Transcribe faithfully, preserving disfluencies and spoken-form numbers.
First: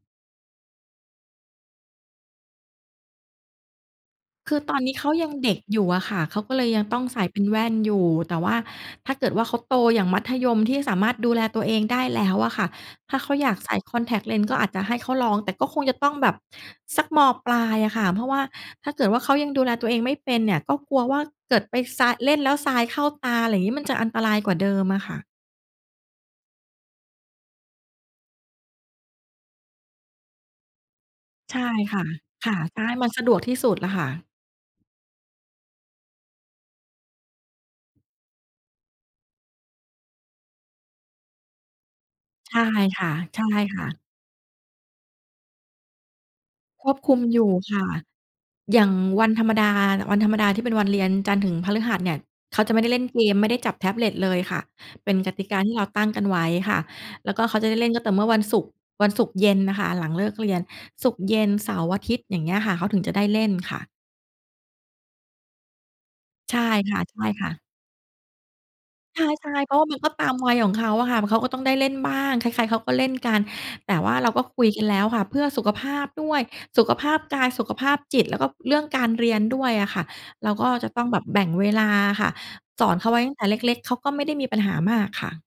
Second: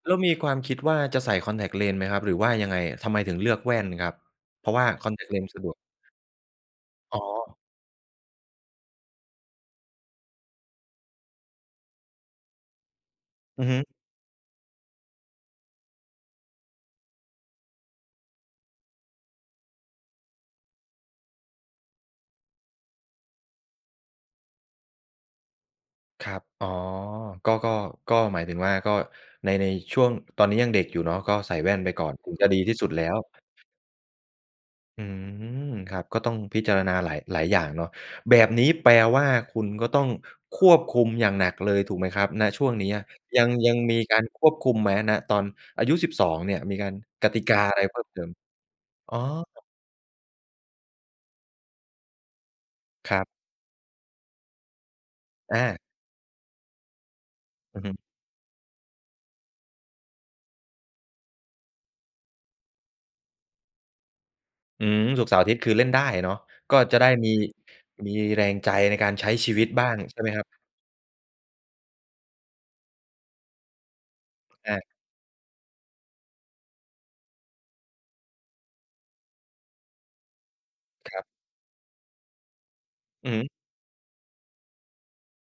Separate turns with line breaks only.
แล้วมีความคิดว่า จะใส่คอนแท็กต์เลนส์ไหมครับ? หรือว่ายังไงอะ ทำไมถึงเลือกแว่นครับ?
คือ
เพร
ต
า
อ
ะว
น
่า
นี้เข
ค
า
อนแท็
ย
ก
ั
ต์
ง
เลนส
เด
์
็ก
สะดวก
อยู่อะค่ะ เขาก็เลยยังต้อง
อ
ใส
๋
่เป็น
อ
แว่นอยู่ แต่ว่าถ้าเกิดว่าเขาโต อย่างมัธยมที่สามารถดูแลตัวเองได้แล้วอะค่ะ ถ้าเขาอยาก
อือ
ใส
ฮ
่
ึ
คอนแท็กต์เลนส์ ก็อาจจะให้เขาลอง แต่ก็คงจะต้องแบบสัก ม.ปลายอะค่ะ เพราะว่าถ้าเกิดว่า เขายังดูแลตัวเองไม่เป็นเนี่ย ก็กลัวว่าเกิดไปทราย เล่นแล้วทรายเข้าตา อะไรงี้ มันจะอันตรายกว่าเดิมอะค่ะ
ครับ อ๋อ ก็ ก็ ก็หมายถึงว่า ก็ใน ในช่วง ตอนนี้ยังเด็กอยู่เนาะ ก็ใส
ใช
่
่
แว่นไป
ค่
ก
ะ
่อน ถึงจะ
ค่ะ
ดีที่
จะ
สุ
ใ
ด
ห้
แล
ม
้
ัน
ว
สะดวกที่สุดแหละค่ะ
อืม ครับ ก็ต้องพิจารณาหลาย หลายอย่างเนาะ แบบนี้แปลว่าคุณก็ต้องควบคุมอย่างหนักเลย ถูกไหมครับ ณ
ใช่
ช่วงเนี้ย
ค
ยัง ยัง
่ะ
มี
ๆ
การควบคุมไหม ณ ตอนอายุ สิบสอง เนี่ย มีก
ค
า
ว
ร
บคุม
กต
อย
ิ
ู
ก
่
าอ
ค
ะไ
่
ร
ะ
เพิ่มเติม?
อย่าง
อ๋อ
วันธรรมดา วันธรรมดาที่เป็นวันเรียนจันทร์ถึงพฤหัสเนี่ย เขาจะไม่ได้เล่น
ค
เ
ร
ก
ับ
ม ไม่ได้จับแท็บเล็ตเลยค่ะ เป็นกติก
อ
าที่
า
เราตั้งกันไว้ค่ะ แล้วก็เขาจะได
อ
้
ือ
เล
ฮ
่
ึ
นก็ต่อเมื่อวันศุกร์ วันศุกร์เย็นน่ะค่ะ หลังเลิกเรียน ศุกร์เย็น เสาร์อาทิตย์ อย่างเงี้ยค่ะ เขาถึงจะได้เล่นค่ะ
อือ ศุกร์เสาร์อาทิตย์ คือเล่นได้อะเนาะ
ใช่
ก็
ค
จะได้มี
่ะ ๆ
มีแรงใจในการ
ใช
ใ
่
ช้ชีวิ
ๆ เ
ต
พราะว
บ
่
้
า
า
มั
ง
นก็
ใช่
ต
ไหม
าม
ครับ?
วัยของเขาอะค่ะ เขาก็ต้องได้เล่นบ้าง ใคร ๆ เขาก็เล่นกัน แต่ว่าเรา ก็คุย
อ
กั
า
นแล้วค่ะ เพื่อสุขภาพด้วย สุขภาพกาย สุขภาพจิต แล้วก็เรื่องการเรียนด้วยอะค่ะ เราก็จะต้อง
ค
แบ
รั
บ
บ
แบ่งเวลาอะค่ะ สอนเขาไว้ต
อ
ั้งแต
ือ
่เล็ก ๆ เขาก็ไม่ได้มีปัญหามากค่ะ